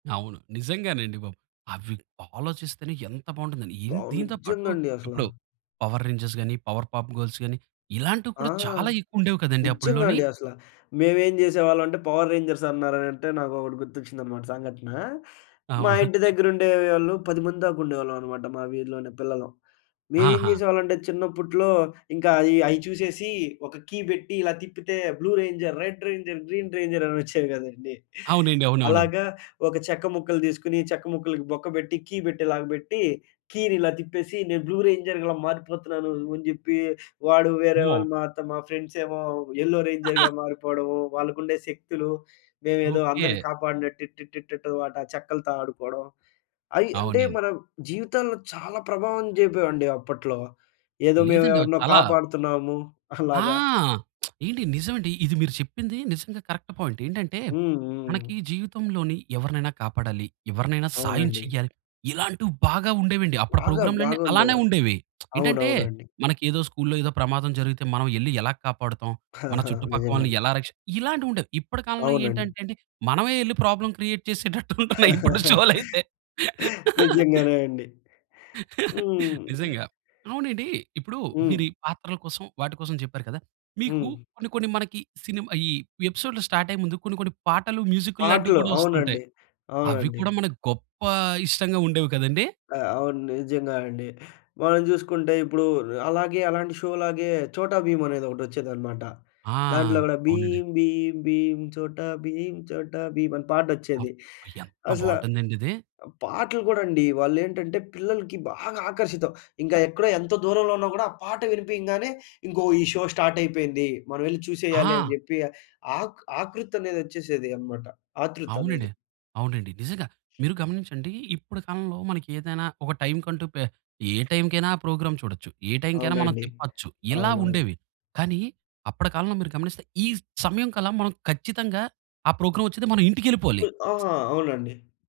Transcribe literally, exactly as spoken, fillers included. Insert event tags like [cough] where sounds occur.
అవును. నిజంగానండి బాబు. అవి ఆలోచిస్తేనే ఎంత బాగుంటుందని. అబ్బా! ఎన్ దీనితో పాటు నిజ్జంగా అండి అసల. ఇప్పుడు పవర్ రేంజెస్‌గాని, పవర్ పాప్ గర్ల్స్‌గాని ఇలాంటివి ఆ! కూడా చాలా ఎక్కువుండేవి కదండీ నిజ్జంగా అప్పడ్లోని. అండి అసల. మేమేం జేసేవాళ్ళం అంటే, పవర్ రేంజర్స్ అన్నారనంటే నాకొకటి గుర్తొచ్చిందన్నమాట సంఘటన. మా అవునా! [chuckles] ఇంటి దగ్గరుండేవాళ్ళు పది మంది దాకా ఉండేవాళ్ళం అనమాట. మా వీధిలోనే పిల్లలం. మేమేం ఆహా! జేసేవాళ్ళంటే, చిన్నప్పట్లో ఇంకా అయి, అయి చూసేసి ఒక కీ పెట్టి ఇలా తిప్పితే blue ranger, red ranger, green ranger అనొచ్చేవి గదండీ. అవునండి. అవునవును. అలాగా ఒక చెక్క ముక్కలు దీసుకొని, చెక్క ముక్కలకి బొక్క బెట్టి, కీ బెట్టేలాగా బెట్టి కీనిలా తిప్పేసి, నేను బ్లూ రేంజర్ ఇలా మారిపోతున్నాను, అని జెప్పి వాడు వేరే అమ్మో! వాళ్ళు మా త మా ఫ్రెండ్సేమో యెల్లో రేంజర్‌గా [laughs] మారిపోవడము, వాళ్ళకుండే శక్తులు, మేమేదో అందరిని ఓకే. కాపాడినట్టు టి, టి, టి, టు వాట చెక్కలతో ఆడుకోవడం, అయి అంటే, అవునండి. మన జీవితంలో చాలా ప్రభావం జేపేవండి అప్పట్లో. ఏదో లేదండి ఆవి మేమెవరినో చాలా కాపాడుతున్నాము [chuckles] ఆ! అలాగా. [smacks lips] ఏండి! నిజం అండి ఇది మీరు చెప్పింది నిజంగా కరెక్ట్ పాయింట్. ఏంటంటే, హ్మ్. హ్మ్. మనకి జీవితంలోని ఎవరినైనా కాపాడాలి. ఎవరినైనా సాయం అవునండి. చేయాలి. ఇలాంటివి బాగా ఉండేవండి. అప్పుడు బాగా ప్రోగ్రామ్‌లన్ని బాగుండే. అలానే ఉండేవి. [smacks lips] ఏంటంటే, అవునవునండి. మనకేదో స్కూల్‌లో ఏదో ప్రమాదం జరిగితే మనం యెళ్లి యెలా కాపాడుతాం, మన [chuckles] చుట్టుపక్కల వాళ్ళని నిజంగానే. యెలా రక్షి ఇలాంటివుండేవి. ఇప్పటి కాలంలో అవునండి. ఏంటంటే అండి, మనమే ఎళ్లి ప్రాబ్లమ్ క్రియేట్ చేసేటట్టు ఉంటున్నాయి ఇప్పుడు షోలైతే. [laughs] నిజంగానే అండి. హ్మ్. [laughs] నిజంగా. అవునండి. ఇప్పుడు హ్మ్. మీరీ పాత్రల కోసం వాటి కోసం చెప్పారు కదా! మీకు హ్మ్. కొన్ని, కొన్ని మనకి సినిమ ఈ ఎపిసోడ్‌లు స్టార్ట్ అయ్యే ముందు కొన్ని, కొన్ని పాటలు మ్యూజిక్కుల్లాంటివి పాటలు. కూడా ఒస్తుంటాయి. అవునండి. అవి అవునండి. కూడా మనకు గొప్ప ఇష్టంగా ఉండేవి కదండీ? ఆ! అవును. నిజంగా అండి. మనం జూసుకుంటే ఇప్పుడు, ర్ అలాగే అలాంటి షోలాగే 'చోటా భీం' అనేది ఒకటొచ్చేదనమాట. ఆ! దాంట్లో గూడా అవునండి. భీం భీం భీం, చోటా భీం చోటా భీమ్ అని పాటొచ్చేది. అబ్బ! ఎంత అసల బాగుంటుందండిది. ఆ పాటలు గూడా అండి వాళ్ళేంటంటే, పిల్లలకి బాగా ఆకర్షితం. ఇంకా ఎక్కడ ఎంతో దూరంలో ఉన్నా గూడా ఆ పాట వినిపియంగానే, ఇంకో ఈ షో స్టార్ట్ అయిపోయింది. మనమెళ్లి చూసేయాలని ఆ! జెప్పి ఆక్ ఆకృతనేది ఒచ్చేసేదనమాట. ఆత్రుతనేది. అవునండి. అవునండి. నిజంగా. మీరు గమనించండి ఇప్పుడు కాలంలో మనకేదైనా ఒక టైమ్‌కంటూ పే ఏ టైమ్‌కైనా ఆ ప్రోగ్రామ్ చూడొచ్చు, ఏ టైమ్‌కైనా మనం అవునండి. తిప్పొచ్చు. ఇలా అవునవును. ఉండేవి. కానీ, అప్పటి కాలంలో మీరు గమనిస్తే, ఈ సమయంకల్లా మనం ఖచ్చితంగా ఆ ప్రోగ్రామ్ ఒచ్చేది మనం ఇంటికేళ్ళిపోవాలి. [smacks lips] ఆహా! అవునండి.